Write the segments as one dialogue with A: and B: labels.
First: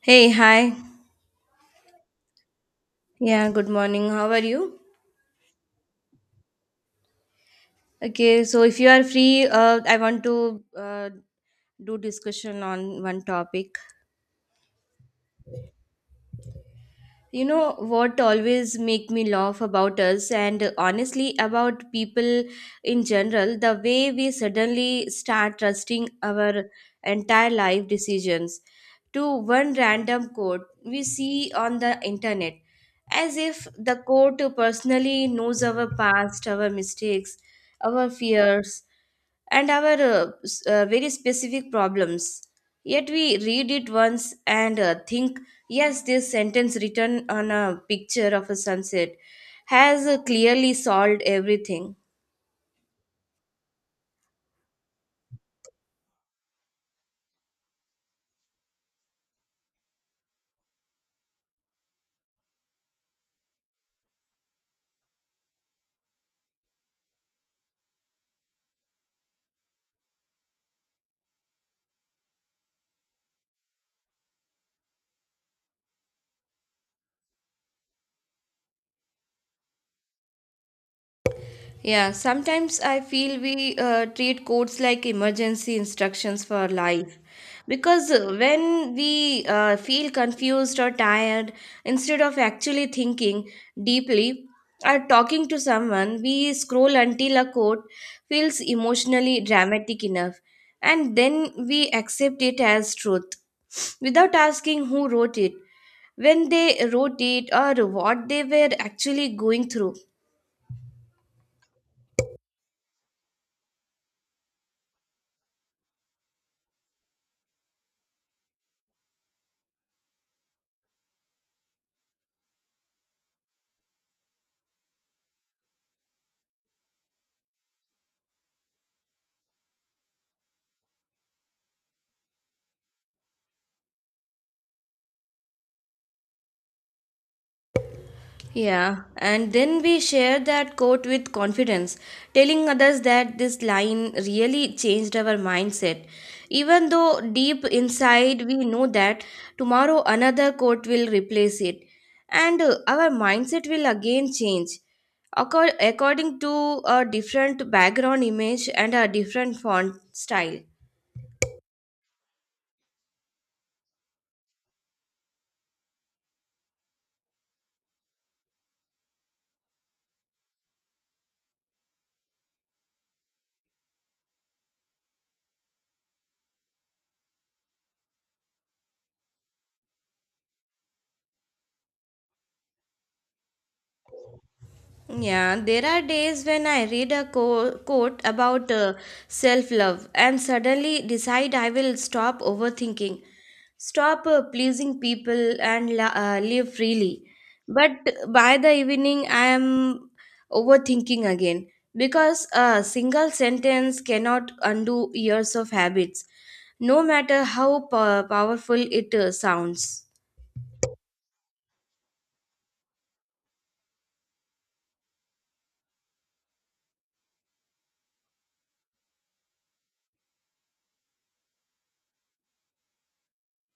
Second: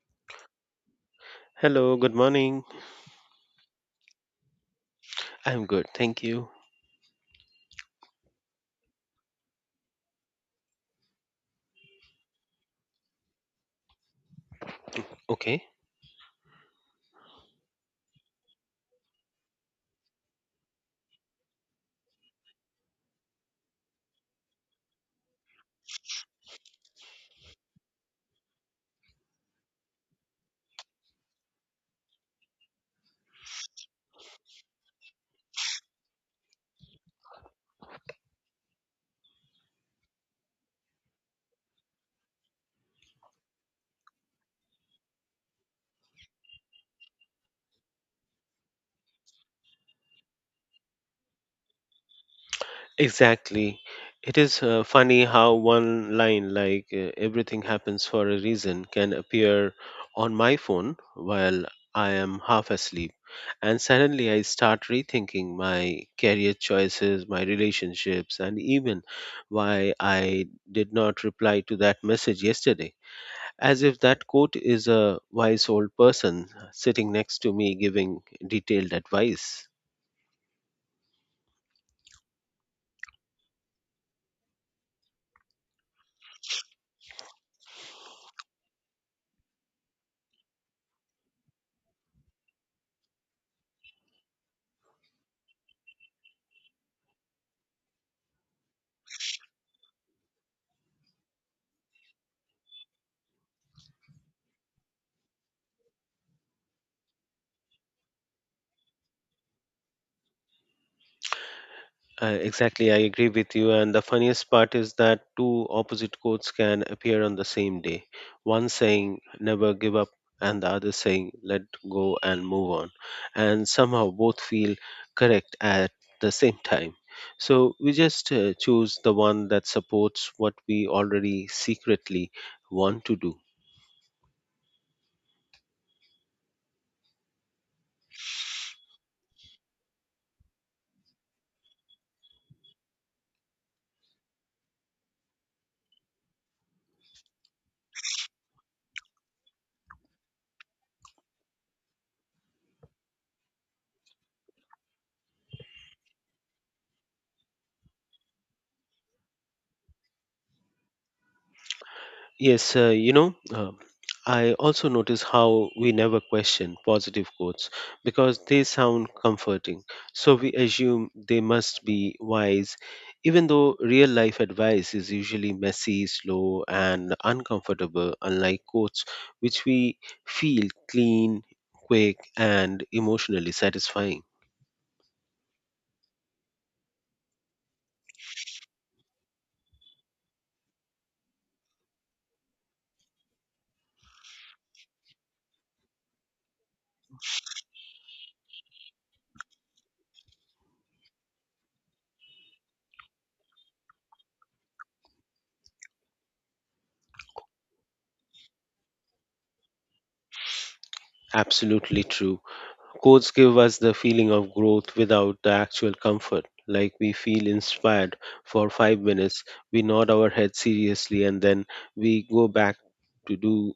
A: Hey, hi.
B: Hello, good morning.
A: Yeah, good morning. How are you?
B: I'm good, thank you.
A: Okay, so if you are free, I want to do discussion on one topic.
B: Okay,
A: You know what always make me laugh about us and honestly about people in general, the way we suddenly start trusting our entire life decisions to one random quote we see on the internet, as if the quote personally knows our past, our mistakes, our fears, and our very specific problems. Yet we read it once and think, yes, this sentence written on a picture of a sunset has clearly solved everything.
B: exactly. It is funny how one line like everything happens for a reason can appear on my phone while I am half asleep. And suddenly I start rethinking my career choices, my relationships, and even why I did not reply to that message yesterday. As if that quote is a wise old person sitting next to me giving detailed advice.
A: Yeah, sometimes I feel we treat codes like emergency instructions for life. Because when we feel confused or tired, instead of actually thinking deeply or talking to someone, we scroll until a code feels emotionally dramatic enough. And then we accept it as truth without asking who wrote it, when they wrote it, or what they were actually going through.
B: Exactly, I agree with you. And the funniest part is that two opposite quotes can appear on the same day. One saying, never give up, and the other saying, let go and move on. And somehow both feel correct at the same time. So we just choose the one that supports what we already secretly want to do.
A: Yeah, and then we share that quote with confidence, telling others that this line really changed our mindset. Even though deep inside we know that tomorrow another quote will replace it, and our mindset will again change according to a different background image and a different font style.
B: Yes, I also notice how we never question positive quotes because they sound comforting. So we assume they must be wise, even though real life advice is usually messy, slow, and uncomfortable, unlike quotes, which we feel clean, quick, and emotionally satisfying.
A: Yeah, there are days when I read a quote about self love and suddenly decide I will stop overthinking, stop pleasing people, and live freely. But by the evening, I am overthinking again because a single sentence cannot undo years of habits, no matter how powerful it sounds.
B: Absolutely true. Quotes give us the feeling of growth without the actual comfort. Like we feel inspired for 5 minutes, we nod our head seriously, and then we go back to do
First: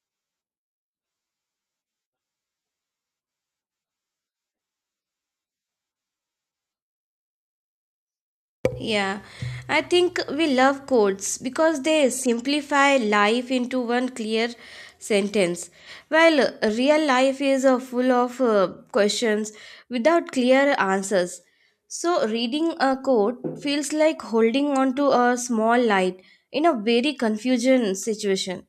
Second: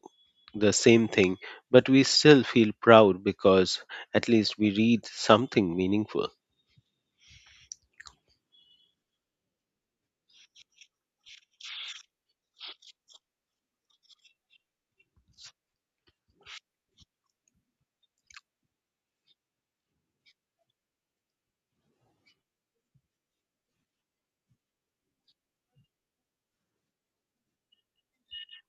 B: the same thing. But we still feel proud because at least we read something meaningful.
A: Yeah, I think we love codes because they simplify life into one clear sentence. While real life is full of questions without clear answers. So, reading a code feels like holding on to a small light in a very confusion situation.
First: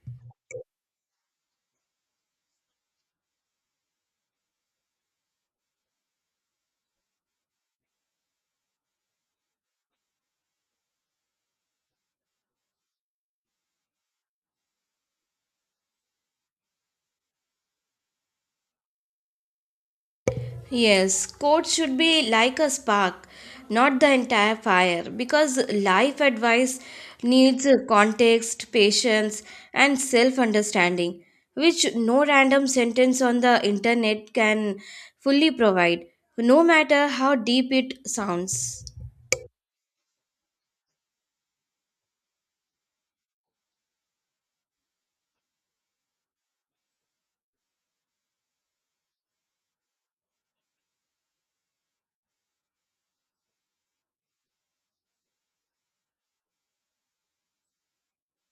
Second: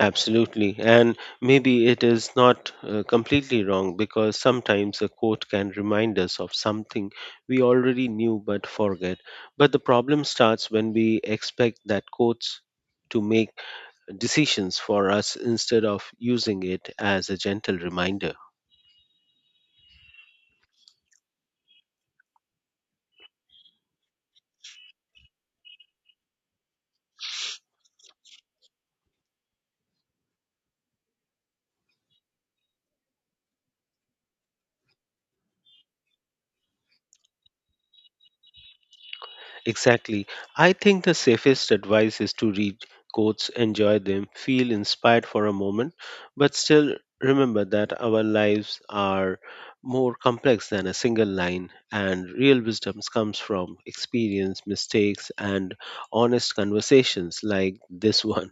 B: Absolutely. And maybe it is not completely wrong because sometimes a quote can remind us of something we already knew but forget. But the problem starts when we expect that quotes to make decisions for us instead of using it as a gentle reminder.
A: Yes, quotes should be like a spark, not the entire fire, because life advice needs context, patience, and self understanding, which no random sentence on the internet can fully provide, no matter how deep it sounds.
B: Exactly. I think the safest advice is to read quotes, enjoy them, feel inspired for a moment, but still remember that our lives are more complex than a single line, and real wisdom comes from experience, mistakes, and honest conversations like this one.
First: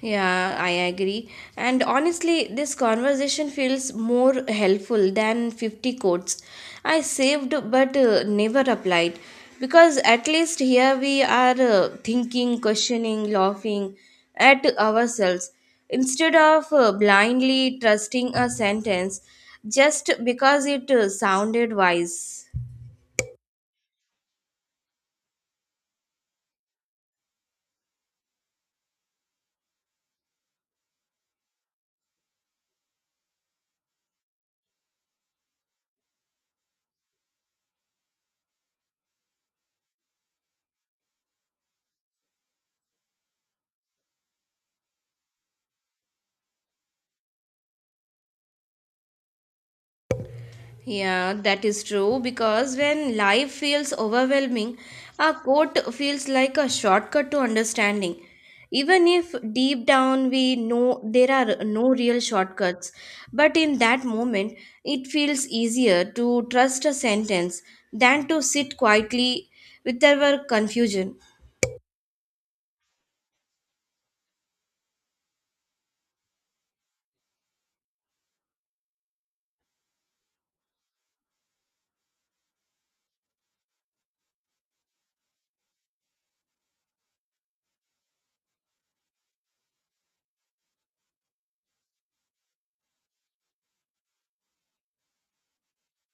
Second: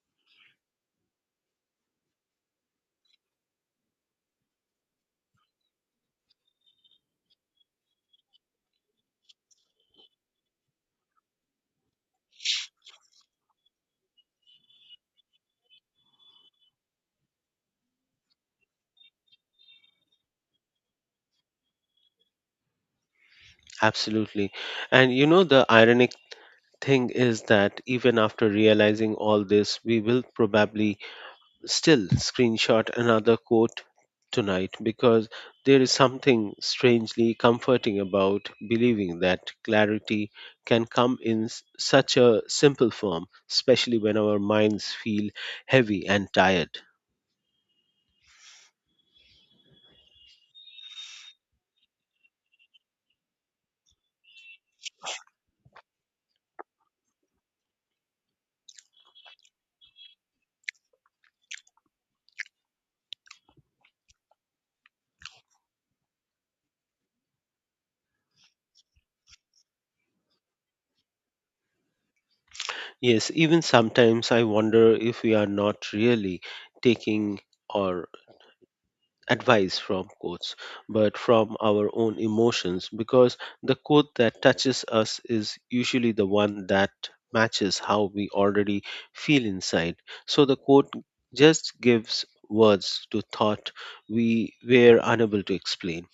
A: Yeah, I agree. And honestly, this conversation feels more helpful than 50 quotes I saved but never applied, because at least here we are thinking, questioning, laughing at ourselves instead of blindly trusting a sentence just because it sounded wise.
B: Absolutely. And you know, the ironic thing is that even after realizing all this, we will probably still screenshot another quote tonight because there is something strangely comforting about believing that clarity can come in such a simple form, especially when our minds feel heavy and tired.
A: Yeah, that is true because when life feels overwhelming, a quote feels like a shortcut to understanding. Even if deep down we know there are no real shortcuts, but in that moment it feels easier to trust a sentence than to sit quietly with our confusion.
B: Yes, even sometimes I wonder if we are not really taking or advice from quotes, but from our own emotions because the quote that touches us is usually the one that matches how we already feel inside. So the quote just gives words to thought we were unable to explain.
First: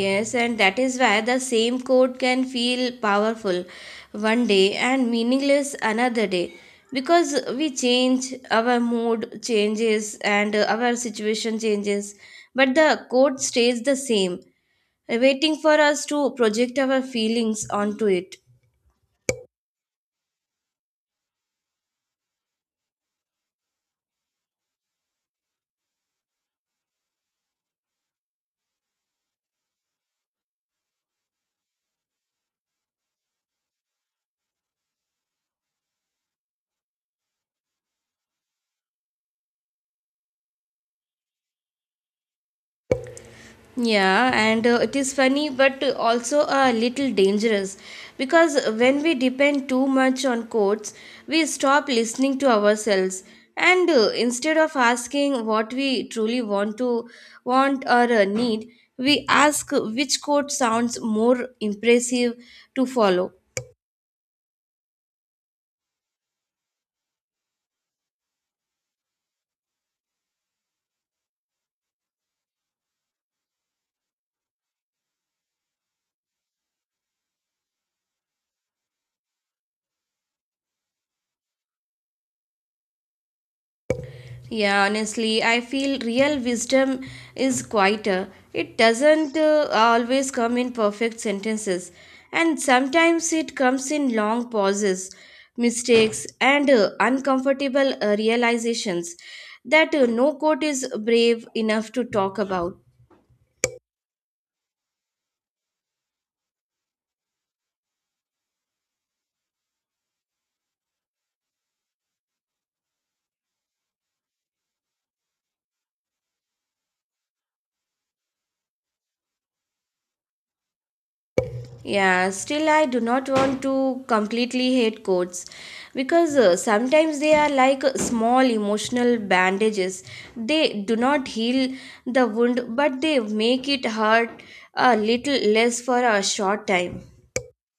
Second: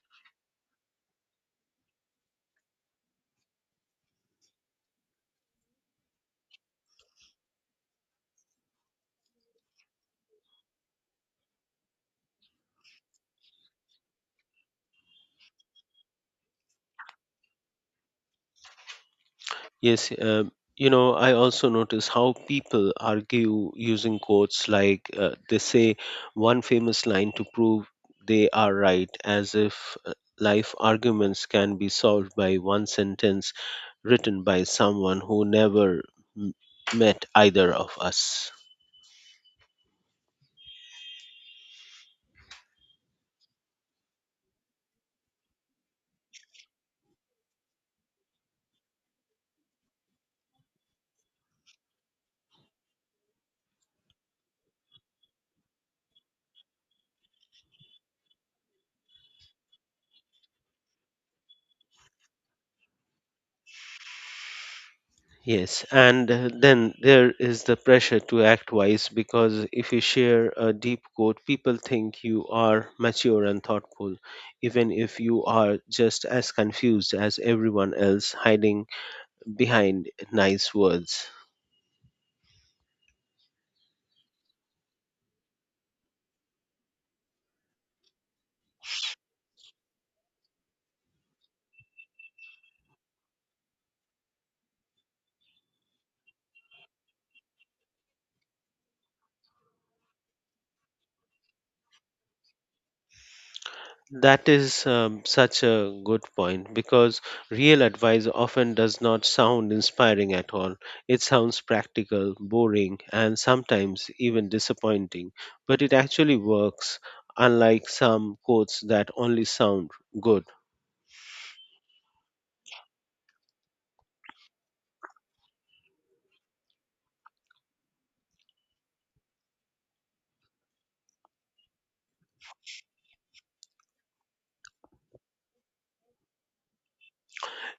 A: Yes, and that is why the same quote can feel powerful one day and meaningless another day because we change, our mood changes, and our situation changes, but the quote stays the same, waiting for us to project our feelings onto it.
B: Yes, I also notice how people argue using quotes like they say one famous line to prove they are right, as if life arguments can be solved by one sentence written by someone who never m- met either of us.
A: Yeah, and it is funny but also a little dangerous because when we depend too much on quotes, we stop listening to ourselves and instead of asking what we truly want or need, we ask which quote sounds more impressive to follow.
B: Yes, and then there is the pressure to act wise because if you share a deep quote, people think you are mature and thoughtful, even if you are just as confused as everyone else hiding behind nice words.
A: Yeah, honestly, I feel real wisdom is quieter. It doesn't always come in perfect sentences, and sometimes it comes in long pauses, mistakes, and uncomfortable realizations that no quote is brave enough to talk about.
B: That is such a good point because real advice often does not sound inspiring at all. It sounds practical, boring, and sometimes even disappointing, but it actually works, unlike some quotes that only sound good.
A: Yeah, still, I do not want to completely hate quotes because sometimes they are like small emotional bandages. They do not heal the wound, but they make it hurt a little less for a short time.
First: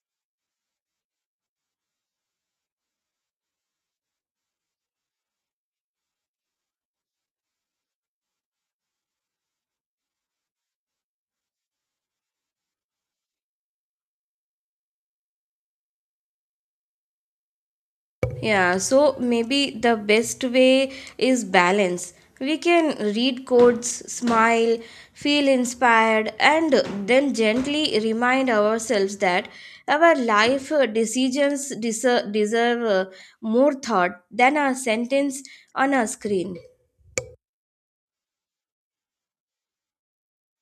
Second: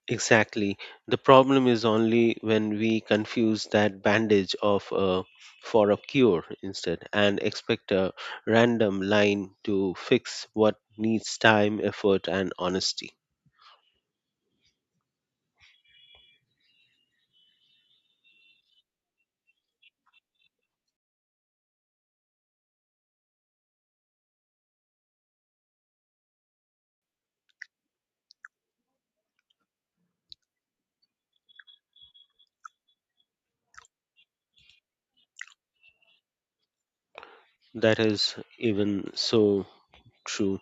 B: Exactly. The problem is only when we confuse that bandage of a, for a cure instead and expect a random line to fix what needs time, effort, and honesty.
A: Yeah, so maybe the best way is balance. We can read codes, smile, feel inspired, and then gently remind ourselves that our life decisions deserve more thought than a sentence on a screen.
B: That is even so true.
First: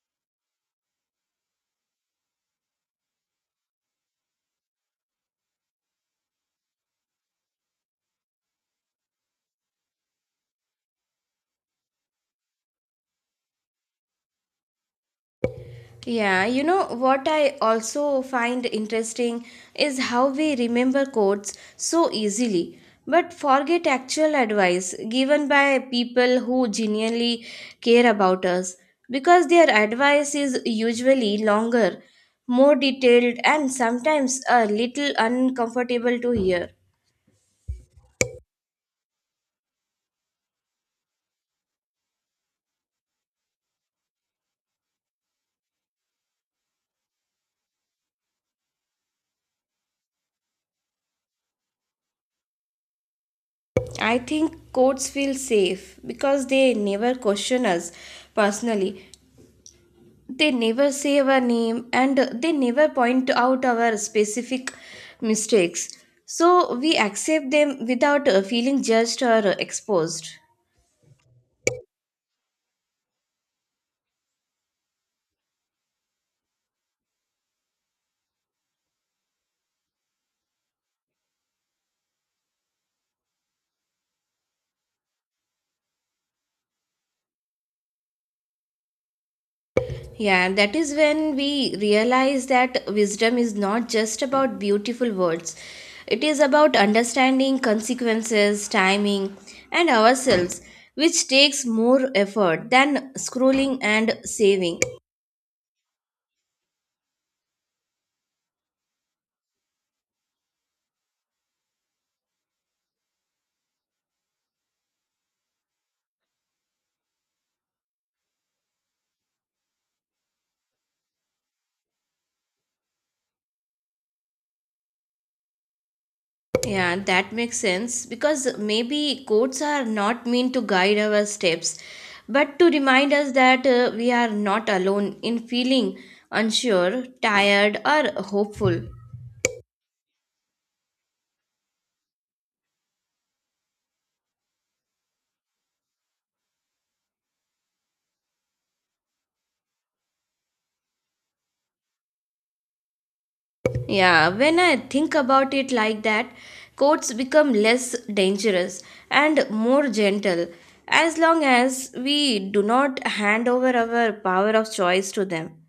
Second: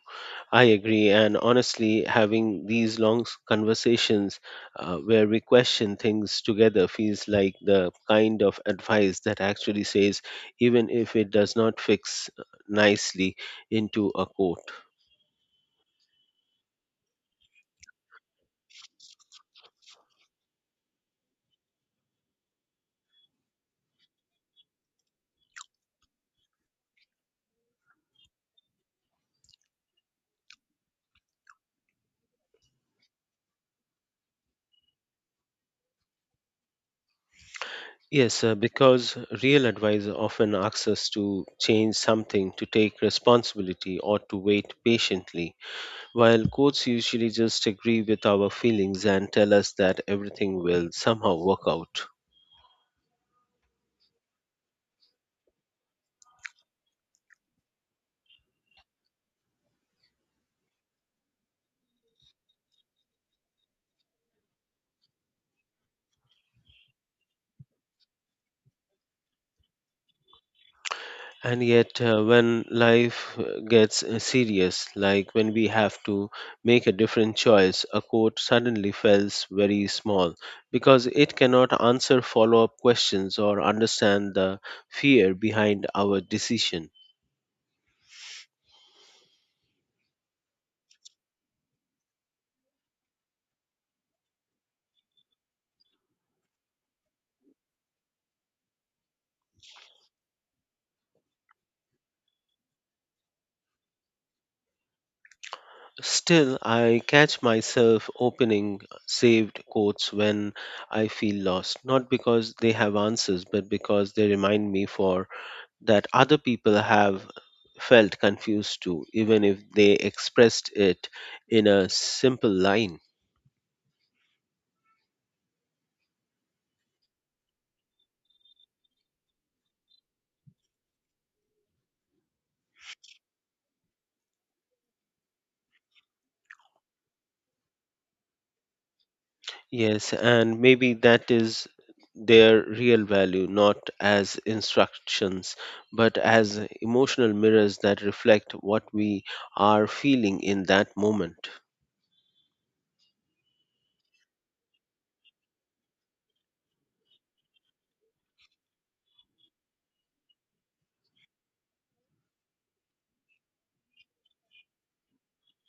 B: I agree. And honestly, having these long conversations where we question things together feels like the kind of advice that actually says, even if it does not fix nicely into a quote.
A: Yeah, you know what I also find interesting is how we remember quotes so easily but forget actual advice given by people who genuinely care about us because their advice is usually longer, more detailed, and sometimes a little uncomfortable to hear.
B: Yes, because real advice often asks us to change something, to take responsibility, or to wait patiently while courts usually just agree with our feelings and tell us that everything will somehow work out.
A: I think quotes feel safe because they never question us personally. They never say our name and they never point out our specific mistakes, so we accept them without feeling judged or exposed.
B: And yet, when life gets serious, like when we have to make a different choice, a court suddenly feels very small because it cannot answer follow up questions or understand the fear behind our decision.
A: Yeah, that is when we realize that wisdom is not just about beautiful words. It is about understanding consequences, timing, and ourselves, which takes more effort than scrolling and saving.
B: Still, I catch myself opening saved quotes when I feel lost, not because they have answers, but because they remind me for that other people have felt confused too, even if they expressed it in a simple line.
A: Yeah, that makes sense because maybe codes are not meant to guide our steps, but to remind us that we are not alone in feeling unsure, tired, or hopeful.
B: Yes, and maybe that is their real value, not as instructions, but as emotional mirrors that reflect what we are feeling in that moment.
A: Yeah, when I think about it like that, codes become less dangerous and more gentle as long as we do not hand over our power of choice to them.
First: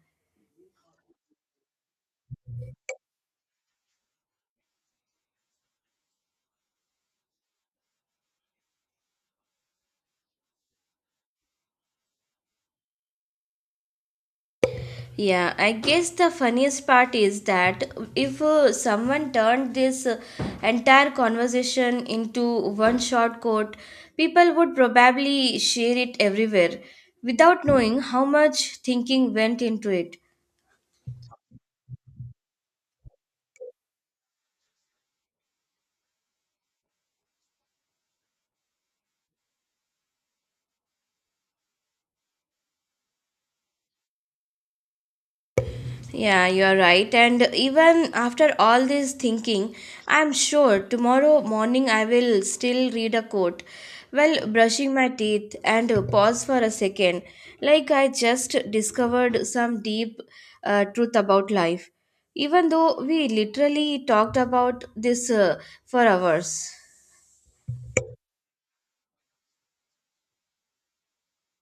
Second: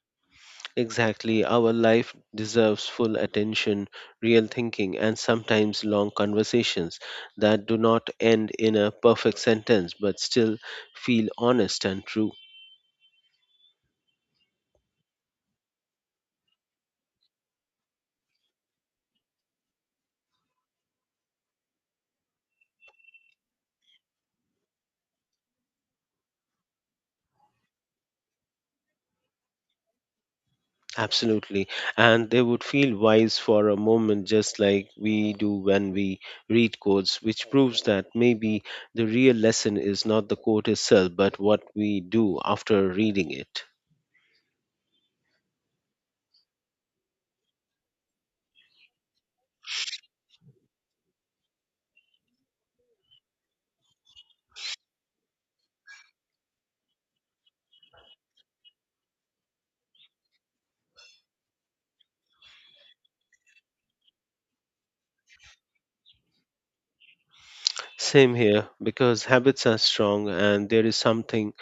B: Exactly. Our life deserves full attention, real thinking, and sometimes long conversations that do not end in a perfect sentence but still feel honest and true.
A: Yeah, I guess the funniest part is that if someone turned this entire conversation into one short quote, people would probably share it everywhere without knowing how much thinking went into it.
B: Absolutely. And they would feel wise for a moment, just like we do when we read quotes, which proves that maybe the real lesson is not the quote itself, but what we do after reading it.
A: Yeah, you are right. And even after all this thinking, I'm sure tomorrow morning I will still read a quote while brushing my teeth and pause for a second, like I just discovered some deep truth about life, even though we literally talked about this for hours.
B: Same here, because habits are strong, and there is something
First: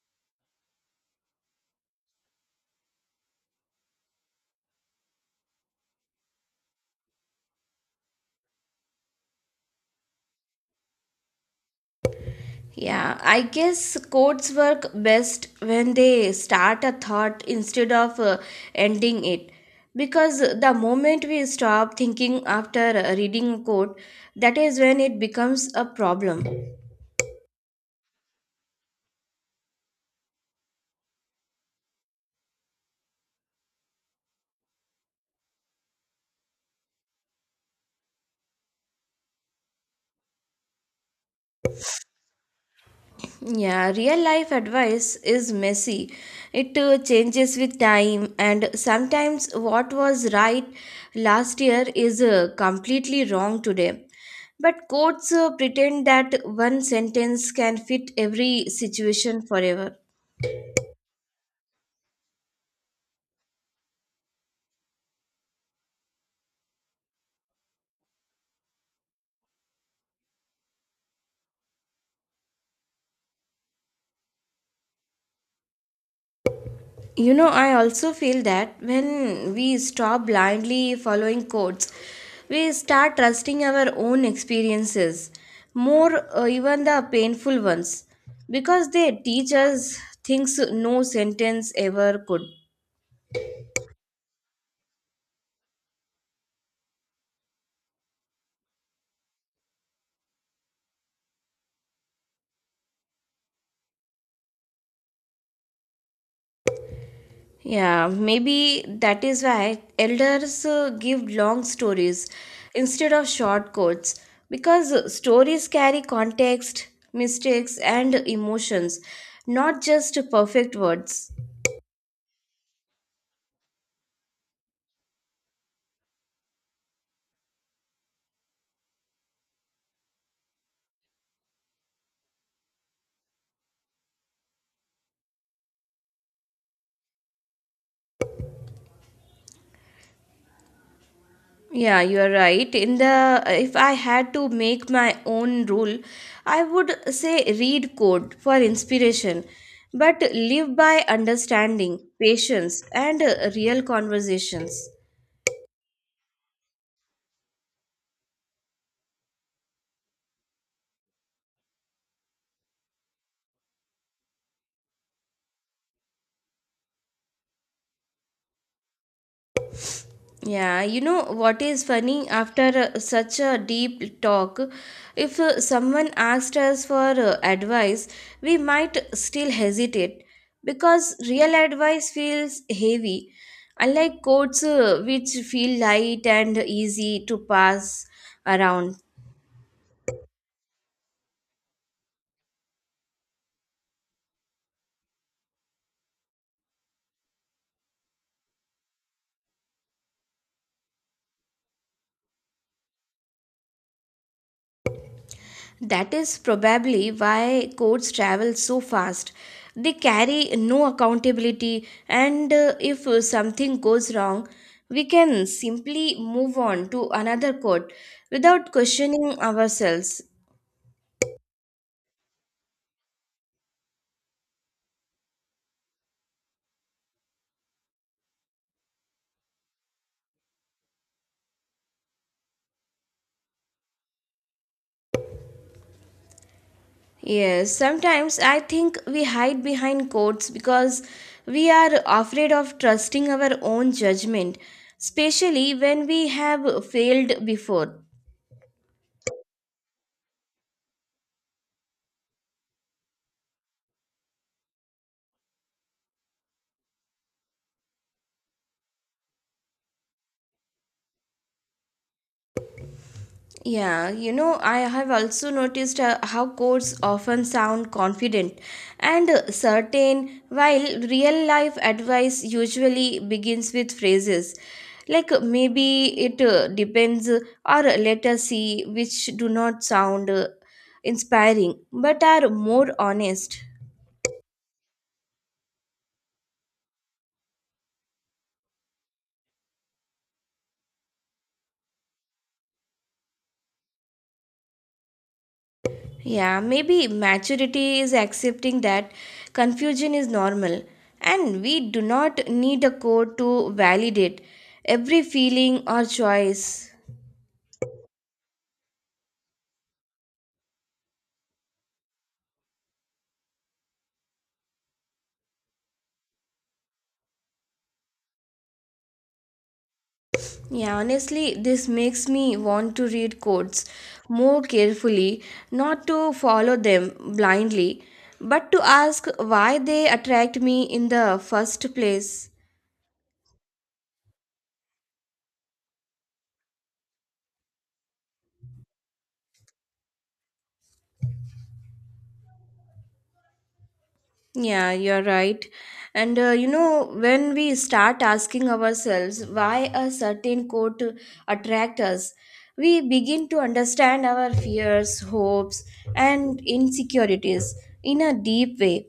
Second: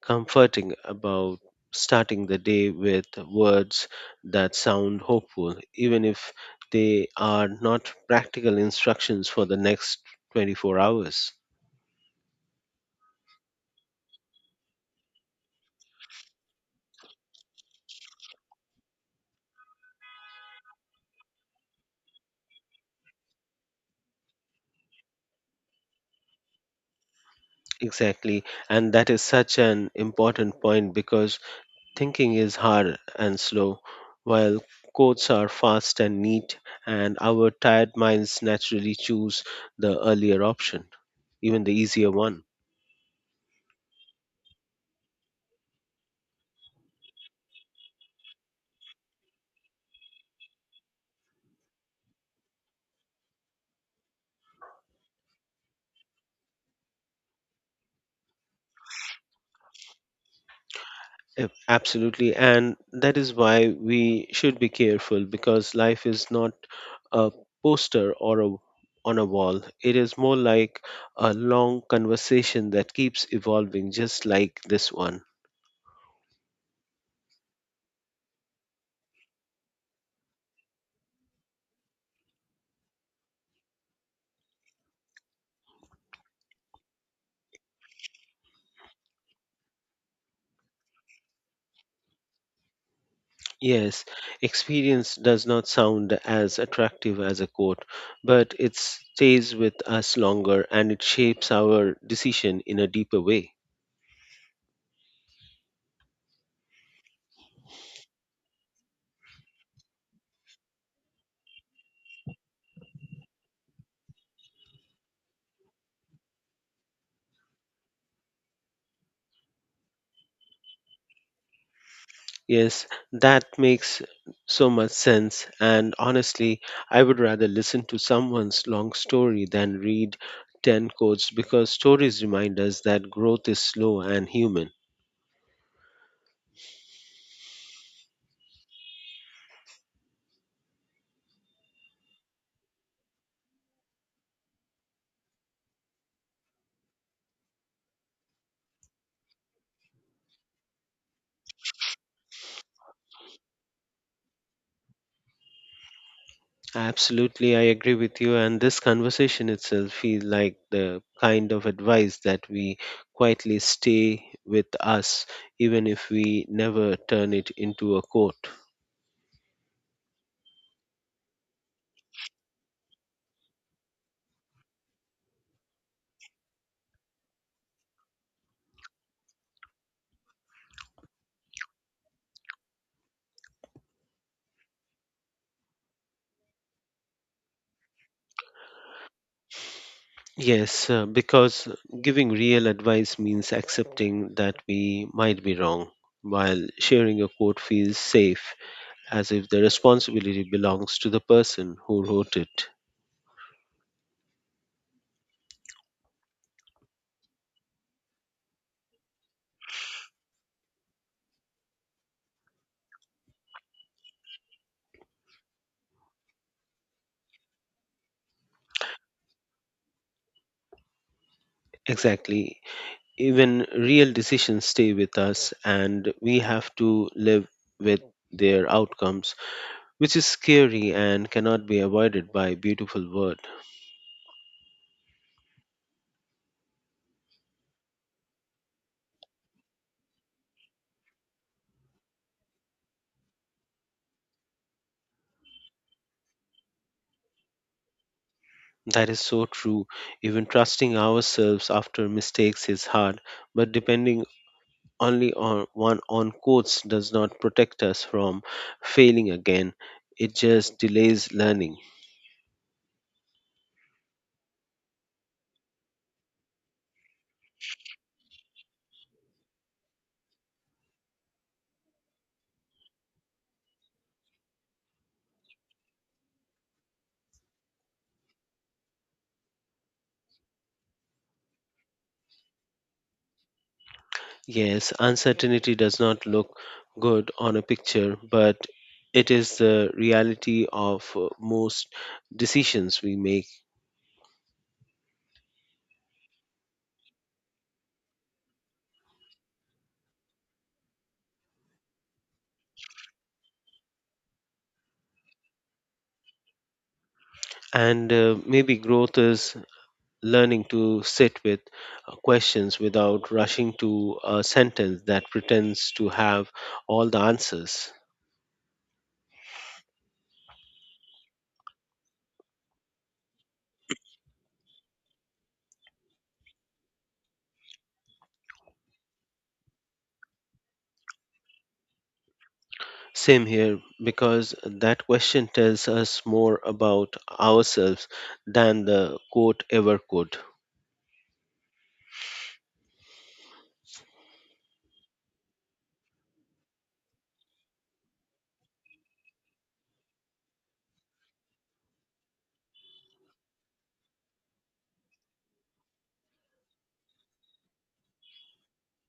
B: comforting about starting the day with words that sound hopeful, even if they are not practical instructions for the next 24 hours.
A: Yeah, I guess quotes work best when they start a thought instead of ending it. Because the moment we stop thinking after reading a quote, that is when it becomes a problem.
B: Exactly, and that is such an important point because thinking is hard and slow, while quotes are fast and neat, and our tired minds naturally choose the earlier option, even the easier one.
A: Yeah, real life advice is messy. It changes with time, and sometimes what was right last year is completely wrong today. But quotes pretend that one sentence can fit every situation forever.
B: Yep, absolutely. And that is why we should be careful because life is not a poster or a on a wall. It is more like a long conversation that keeps evolving, just like this one.
A: You know, I also feel that when we stop blindly following codes, we start trusting our own experiences more, even the painful ones, because they teach us things no sentence ever could.
B: Yes, experience does not sound as attractive as a quote, but it stays with us longer and it shapes our decision in a deeper way.
A: Yeah, maybe that is why elders give long stories instead of short quotes because stories carry context, mistakes, and emotions, not just perfect words.
B: Yes, that makes so much sense. And honestly, I would rather listen to someone's long story than read 10 quotes because stories remind us that growth is slow and human.
A: Yeah, you are right. In the if I had to make my own rule, I would say read code for inspiration, but live by understanding, patience, and real conversations.
B: Absolutely, I agree with you. And this conversation itself feels like the kind of advice that we quietly stay with us, even if we never turn it into a quote.
A: Yeah, you know what is funny? After such a deep talk, if someone asked us for advice, we might still hesitate because real advice feels heavy, unlike quotes which feel light and easy to pass around.
B: Yes, because giving real advice means accepting that we might be wrong, while sharing a quote feels safe, as if the responsibility belongs to the person who wrote it.
A: That is probably why courts travel so fast. They carry no accountability, and if something goes wrong, we can simply move on to another court without questioning ourselves.
B: Exactly. Even real decisions stay with us, and we have to live with their outcomes, which is scary and cannot be avoided by a beautiful word.
A: Yes, sometimes I think we hide behind courts because we are afraid of trusting our own judgment, especially when we have failed before.
B: That is so true. Even trusting ourselves after mistakes is hard, but depending only on one on course does not protect us from failing again, it just delays learning.
A: Yeah, you know, I have also noticed how quotes often sound confident and certain, while real life advice usually begins with phrases like maybe it depends, or let us see, which do not sound inspiring but are more honest.
B: Yes, uncertainty does not look good on a picture, but it is the reality of most decisions we make.
A: Yeah, maybe maturity is accepting that confusion is normal and we do not need a code to validate every feeling or choice.
B: And maybe growth is learning to sit with questions without rushing to a sentence that pretends to have all the answers.
A: Yeah, honestly, this makes me want to read codes more carefully, not to follow them blindly, but to ask why they attract me in the first place.
B: Same here, because that question tells us more about ourselves than the quote ever could.
A: Yeah, you're right. And you know, when we start asking ourselves why a certain quote attracts us, we begin to understand our fears, hopes, and insecurities in a deep way,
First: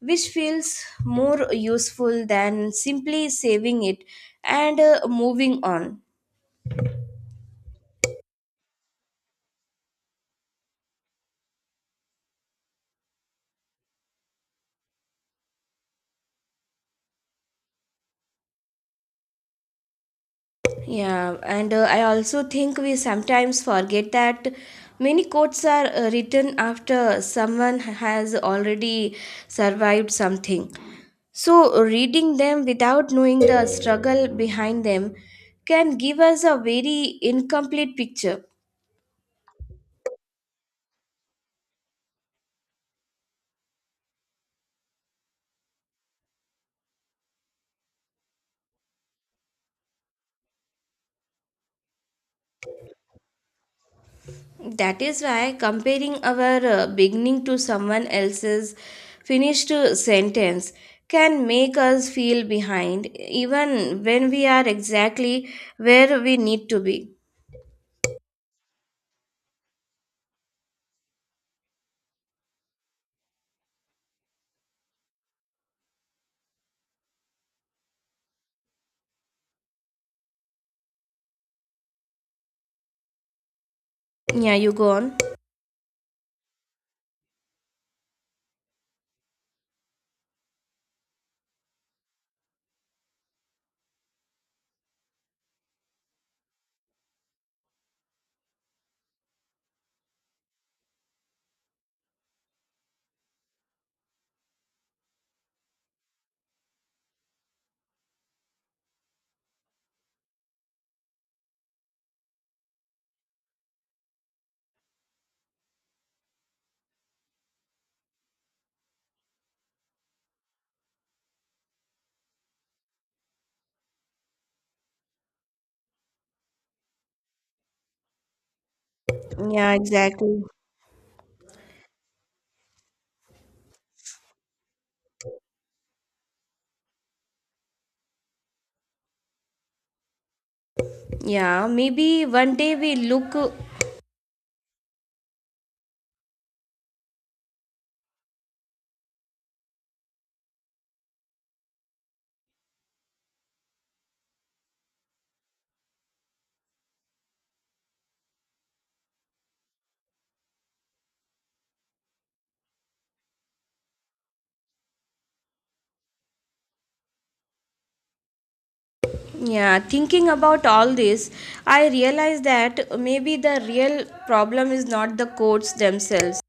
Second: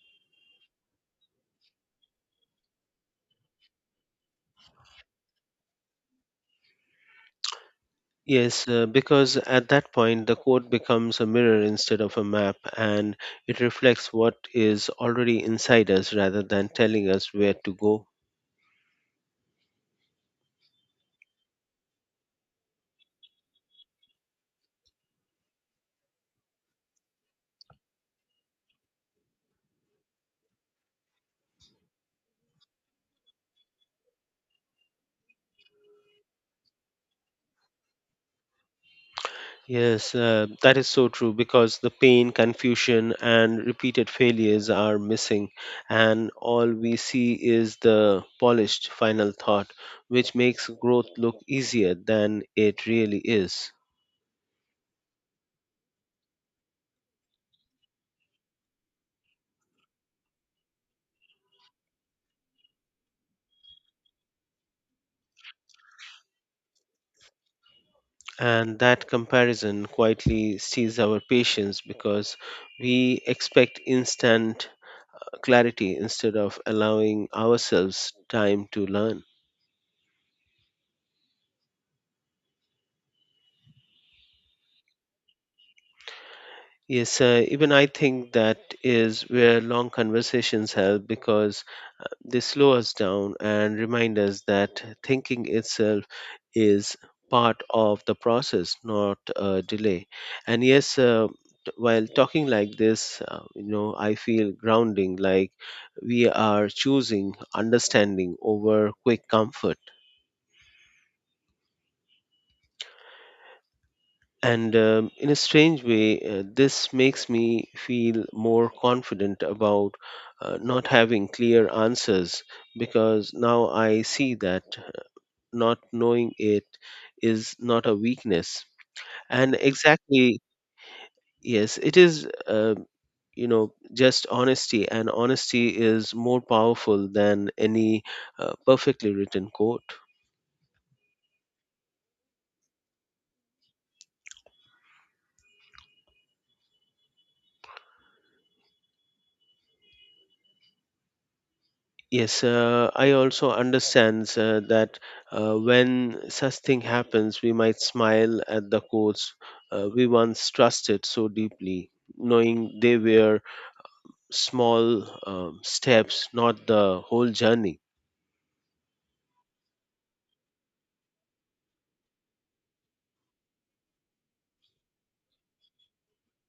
A: which feels more useful than simply saving it and moving on.
B: Yes, because at that point the quote becomes a mirror instead of a map and it reflects what is already inside us rather than telling us where to go.
A: Yeah, and I also think we sometimes forget that many quotes are written after someone has already survived something. So, reading them without knowing the struggle behind them can give us a very incomplete picture.
B: Yes, that is so true because the pain, confusion, and repeated failures are missing, and all we see is the polished final thought, which makes growth look easier than it really is.
A: That is why comparing our beginning to someone else's finished sentence can make us feel behind, even when we are exactly where we need to be.
B: And that comparison quietly steals our patience because we expect instant clarity instead of allowing ourselves time to learn.
A: Yeah, you go on.
B: Yes, even I think that is where long conversations help because they slow us down and remind us that thinking itself is part of the process, not a delay. And yes, while talking like this, I feel grounding, like we are choosing understanding over quick comfort. And in a strange way, this makes me feel more confident about not having clear answers because now I see that not knowing it is not a weakness. And
A: Yeah,
B: exactly,
A: exactly.
B: yes, it is, just honesty. And honesty is more powerful than any perfectly written quote.
A: Yeah, maybe one day we look.
B: Yes, I also understand that when such thing happens, we might smile at the quotes we once trusted so deeply, knowing they were small steps, not the whole journey.
A: Yeah, thinking about all this, I realize that maybe the real problem is not the quotes themselves.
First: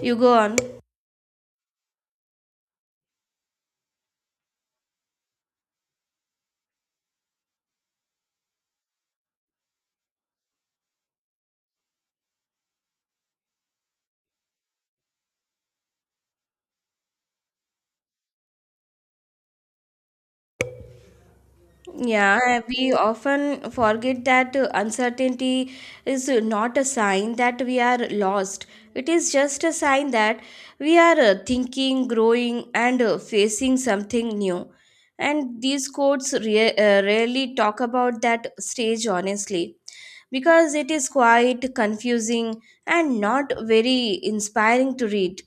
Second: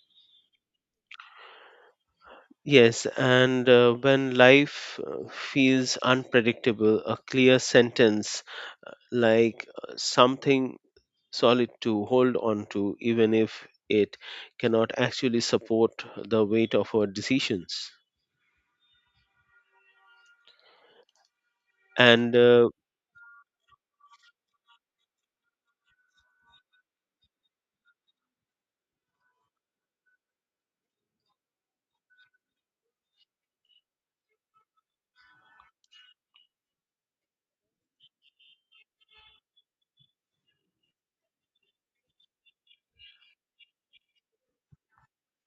A: You go on.
B: Yes, and when life feels unpredictable, a clear sentence like something solid to hold on to, even if it cannot actually support the weight of our decisions. And
A: Yeah,
B: uh,
A: we often forget that uncertainty is not a sign that we are lost. It is just a sign that we are thinking, growing, and facing something new. And these quotes rarely talk about that stage honestly because it is quite confusing and not very inspiring to read.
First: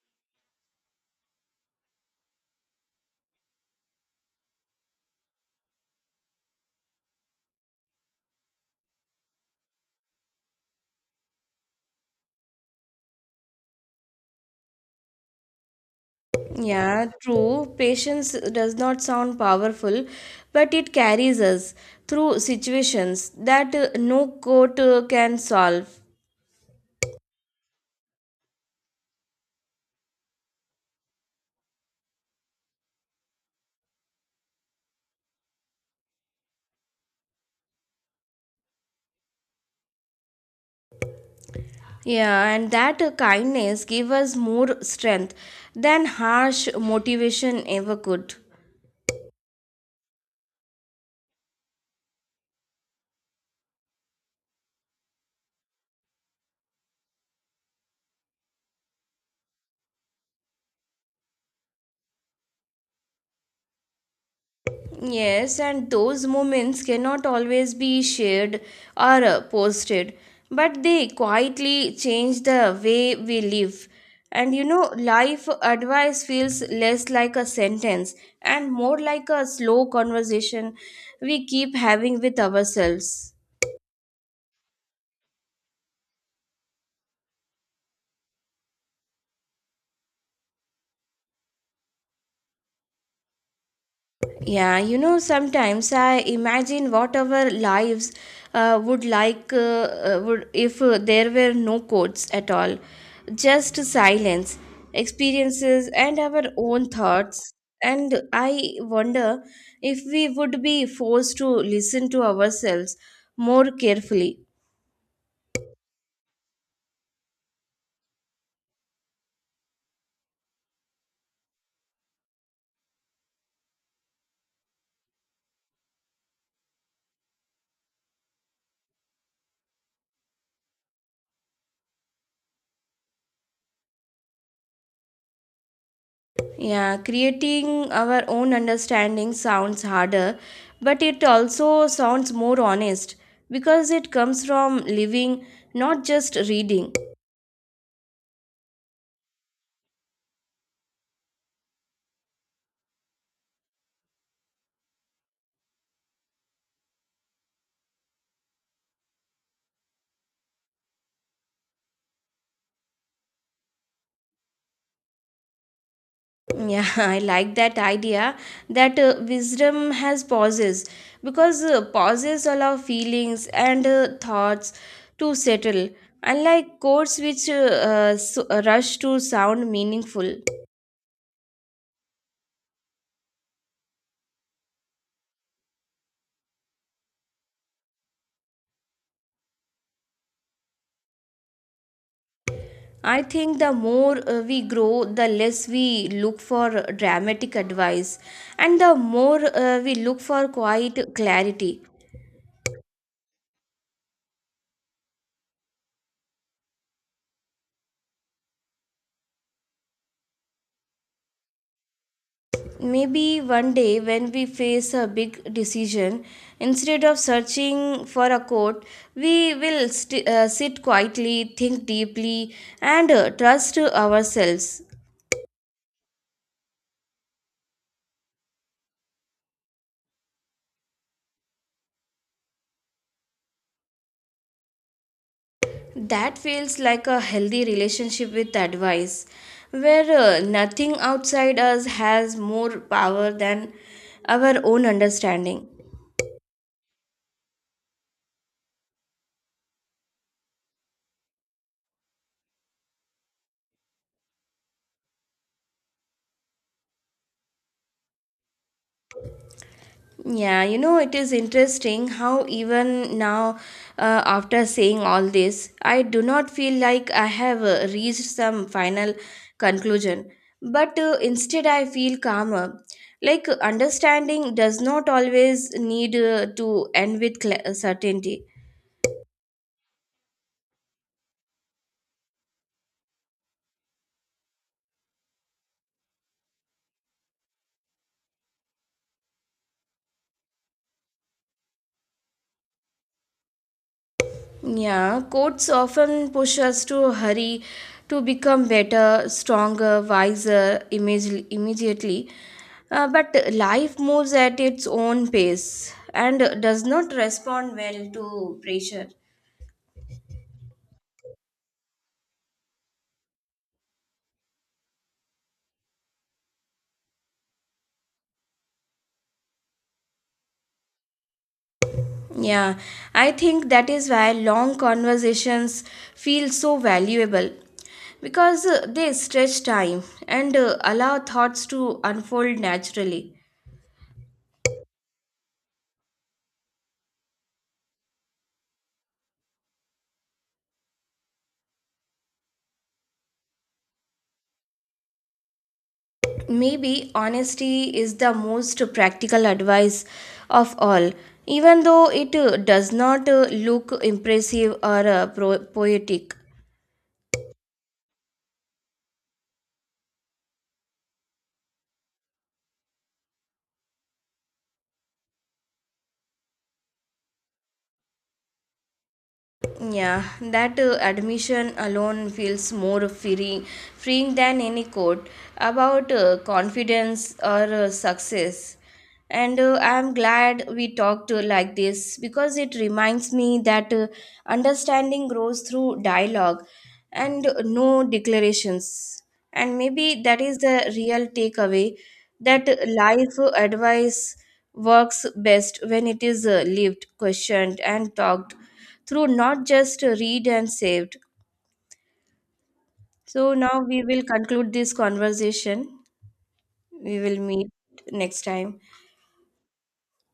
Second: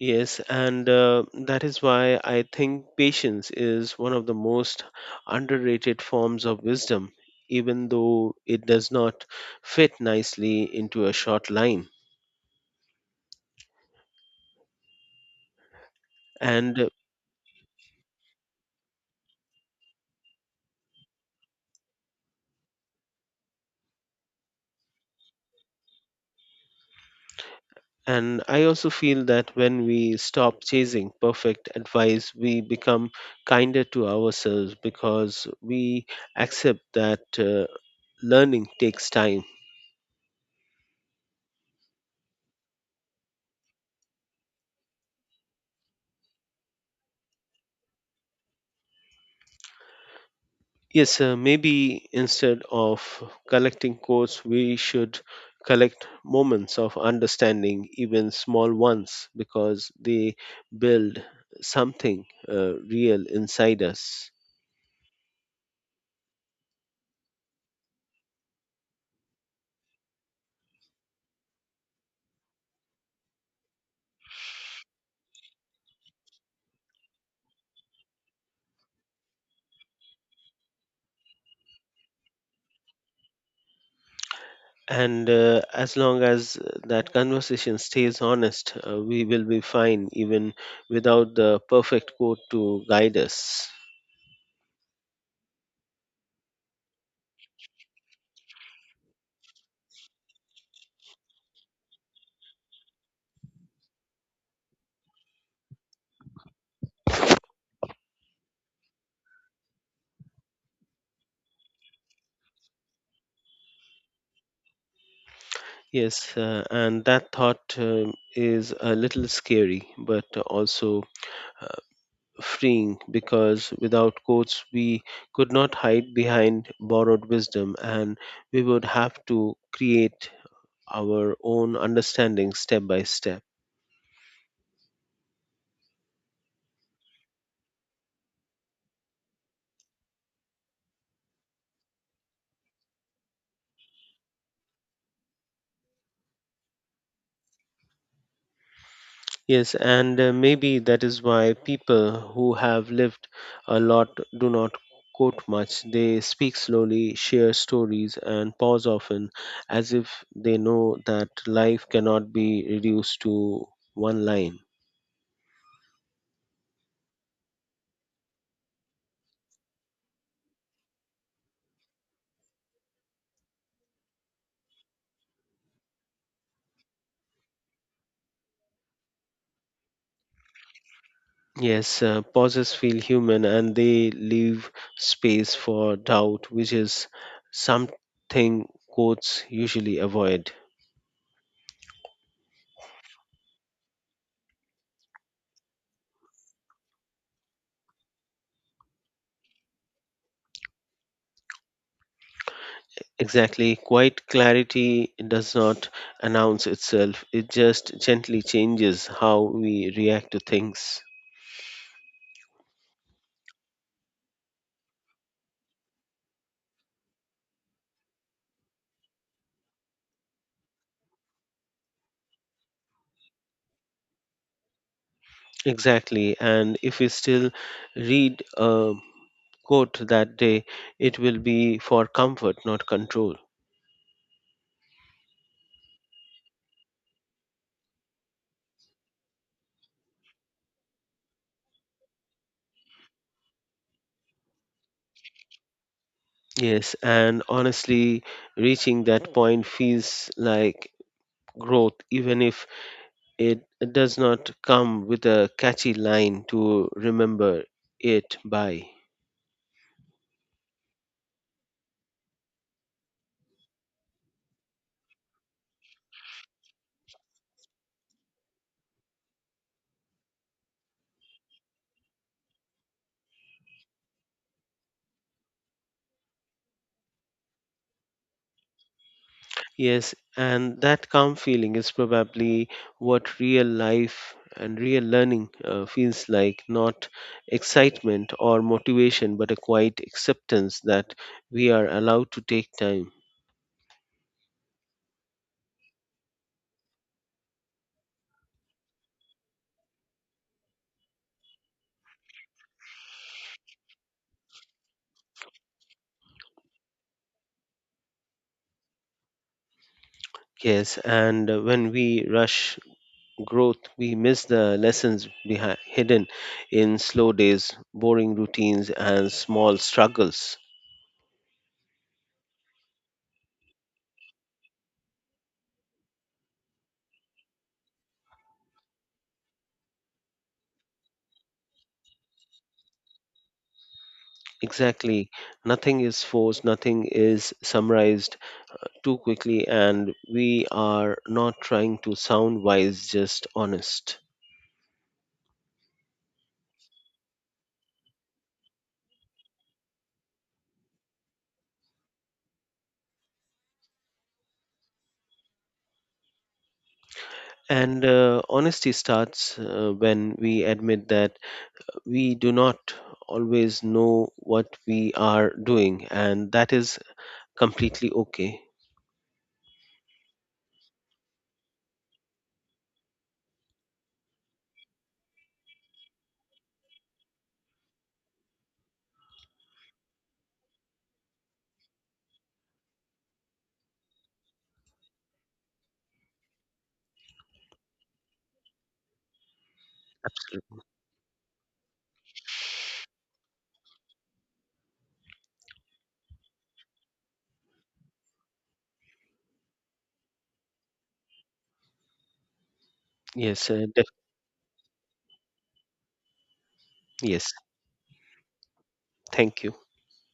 B: yes, and that is why I think patience is one of the most underrated forms of wisdom, even though it does not fit nicely into a short line. And uh,
A: Yeah, true. Patience does not sound powerful, but it carries us through situations that no court can solve.
B: And I also feel that when we stop chasing perfect advice, we become kinder to ourselves because we accept that learning takes time.
A: Yeah, and that kindness gave us more strength than harsh motivation ever could.
B: Yes, maybe instead of collecting quotes, we should collect moments of understanding, even small ones, because they build something real inside us.
A: Yes, and those moments cannot always be shared or posted, but they quietly change the way we live. And you know, life advice feels less like a sentence and more like a slow conversation we keep having with ourselves.
B: And as long as that conversation stays honest, we will be fine even without the perfect quote to guide us.
A: Yeah, you know, sometimes I imagine what our lives would if there were no codes at all, just silence, experiences, and our own thoughts. And I wonder if we would be forced to listen to ourselves more carefully.
B: Yes, and that thought is a little scary but also uh, freeing because without quotes we could not hide behind borrowed wisdom, and we would have to create our own understanding step by step.
A: Yeah, creating our own understanding sounds harder, but it also sounds more honest because it comes from living, not just reading.
B: Yes, and maybe that is why people who have lived a lot do not quote much. They speak slowly, share stories, and pause often as if they know that life cannot be reduced to one line.
A: Yeah, I like that idea that wisdom has pauses because pauses allow feelings and thoughts to settle, unlike codes which rush to sound meaningful.
B: Yes, pauses feel human and they leave space for doubt, which is something quotes usually avoid.
A: I think the more we grow, the less we look for dramatic advice, and the more we look for quiet clarity.
B: Exactly. Quiet clarity does not announce itself, it just gently changes how we react to things.
A: Maybe one day, when we face a big decision, instead of searching for a quote, we will sit quietly, think deeply, and trust ourselves.
B: Exactly. And if we still read a quote that day, it will be for comfort, not control.
A: That feels like a healthy relationship with advice, where nothing outside us has more power than our own understanding.
B: Yes. And honestly, reaching that point feels like growth, even if it does not come with a catchy line to remember it by.
A: Yeah, you know, it is interesting how even now, after saying all this, I do not feel like I have reached some final conclusion. But instead, I feel calmer. Like, understanding does not always need to end with certainty.
B: Yes, and that calm feeling is probably what real life and real learning feels like, not excitement or motivation, but a quiet acceptance that we are allowed to take time.
A: Yeah, quotes often push us to hurry to become better, stronger, wiser, immediately. But life moves at its own pace and does not respond well to pressure.
B: Yes, and when we rush growth, we miss the lessons behind, hidden in slow days, boring routines, and small struggles.
A: Yeah, I think that is why long conversations feel so valuable because they stretch time and allow thoughts to unfold naturally.
B: Exactly. Nothing is forced, nothing is summarized too quickly, and we are not trying to sound wise, just honest.
A: But maybe honesty is the most practical advice of all, even though it does not look impressive or poetic.
B: And honesty starts when we admit that we do not always know what we are doing, and that is completely okay.
A: Yeah, that admission alone feels more freeing than any quote about confidence or success. And I'm glad we talked like this because it reminds me that understanding grows through dialogue and no declarations. And maybe that is
B: Absolutely.
A: the real takeaway that life advice works best when it is lived, questioned, and talked through, not just read and saved. So
B: Yes,
A: now
B: uh,
A: we
B: def-
A: will conclude this conversation. We will
B: Yes.
A: meet next time.
B: Thank you.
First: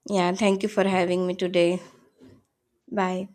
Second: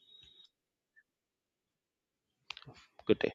A: Yeah, thank you for having me today.
B: Good
A: Bye.
B: day.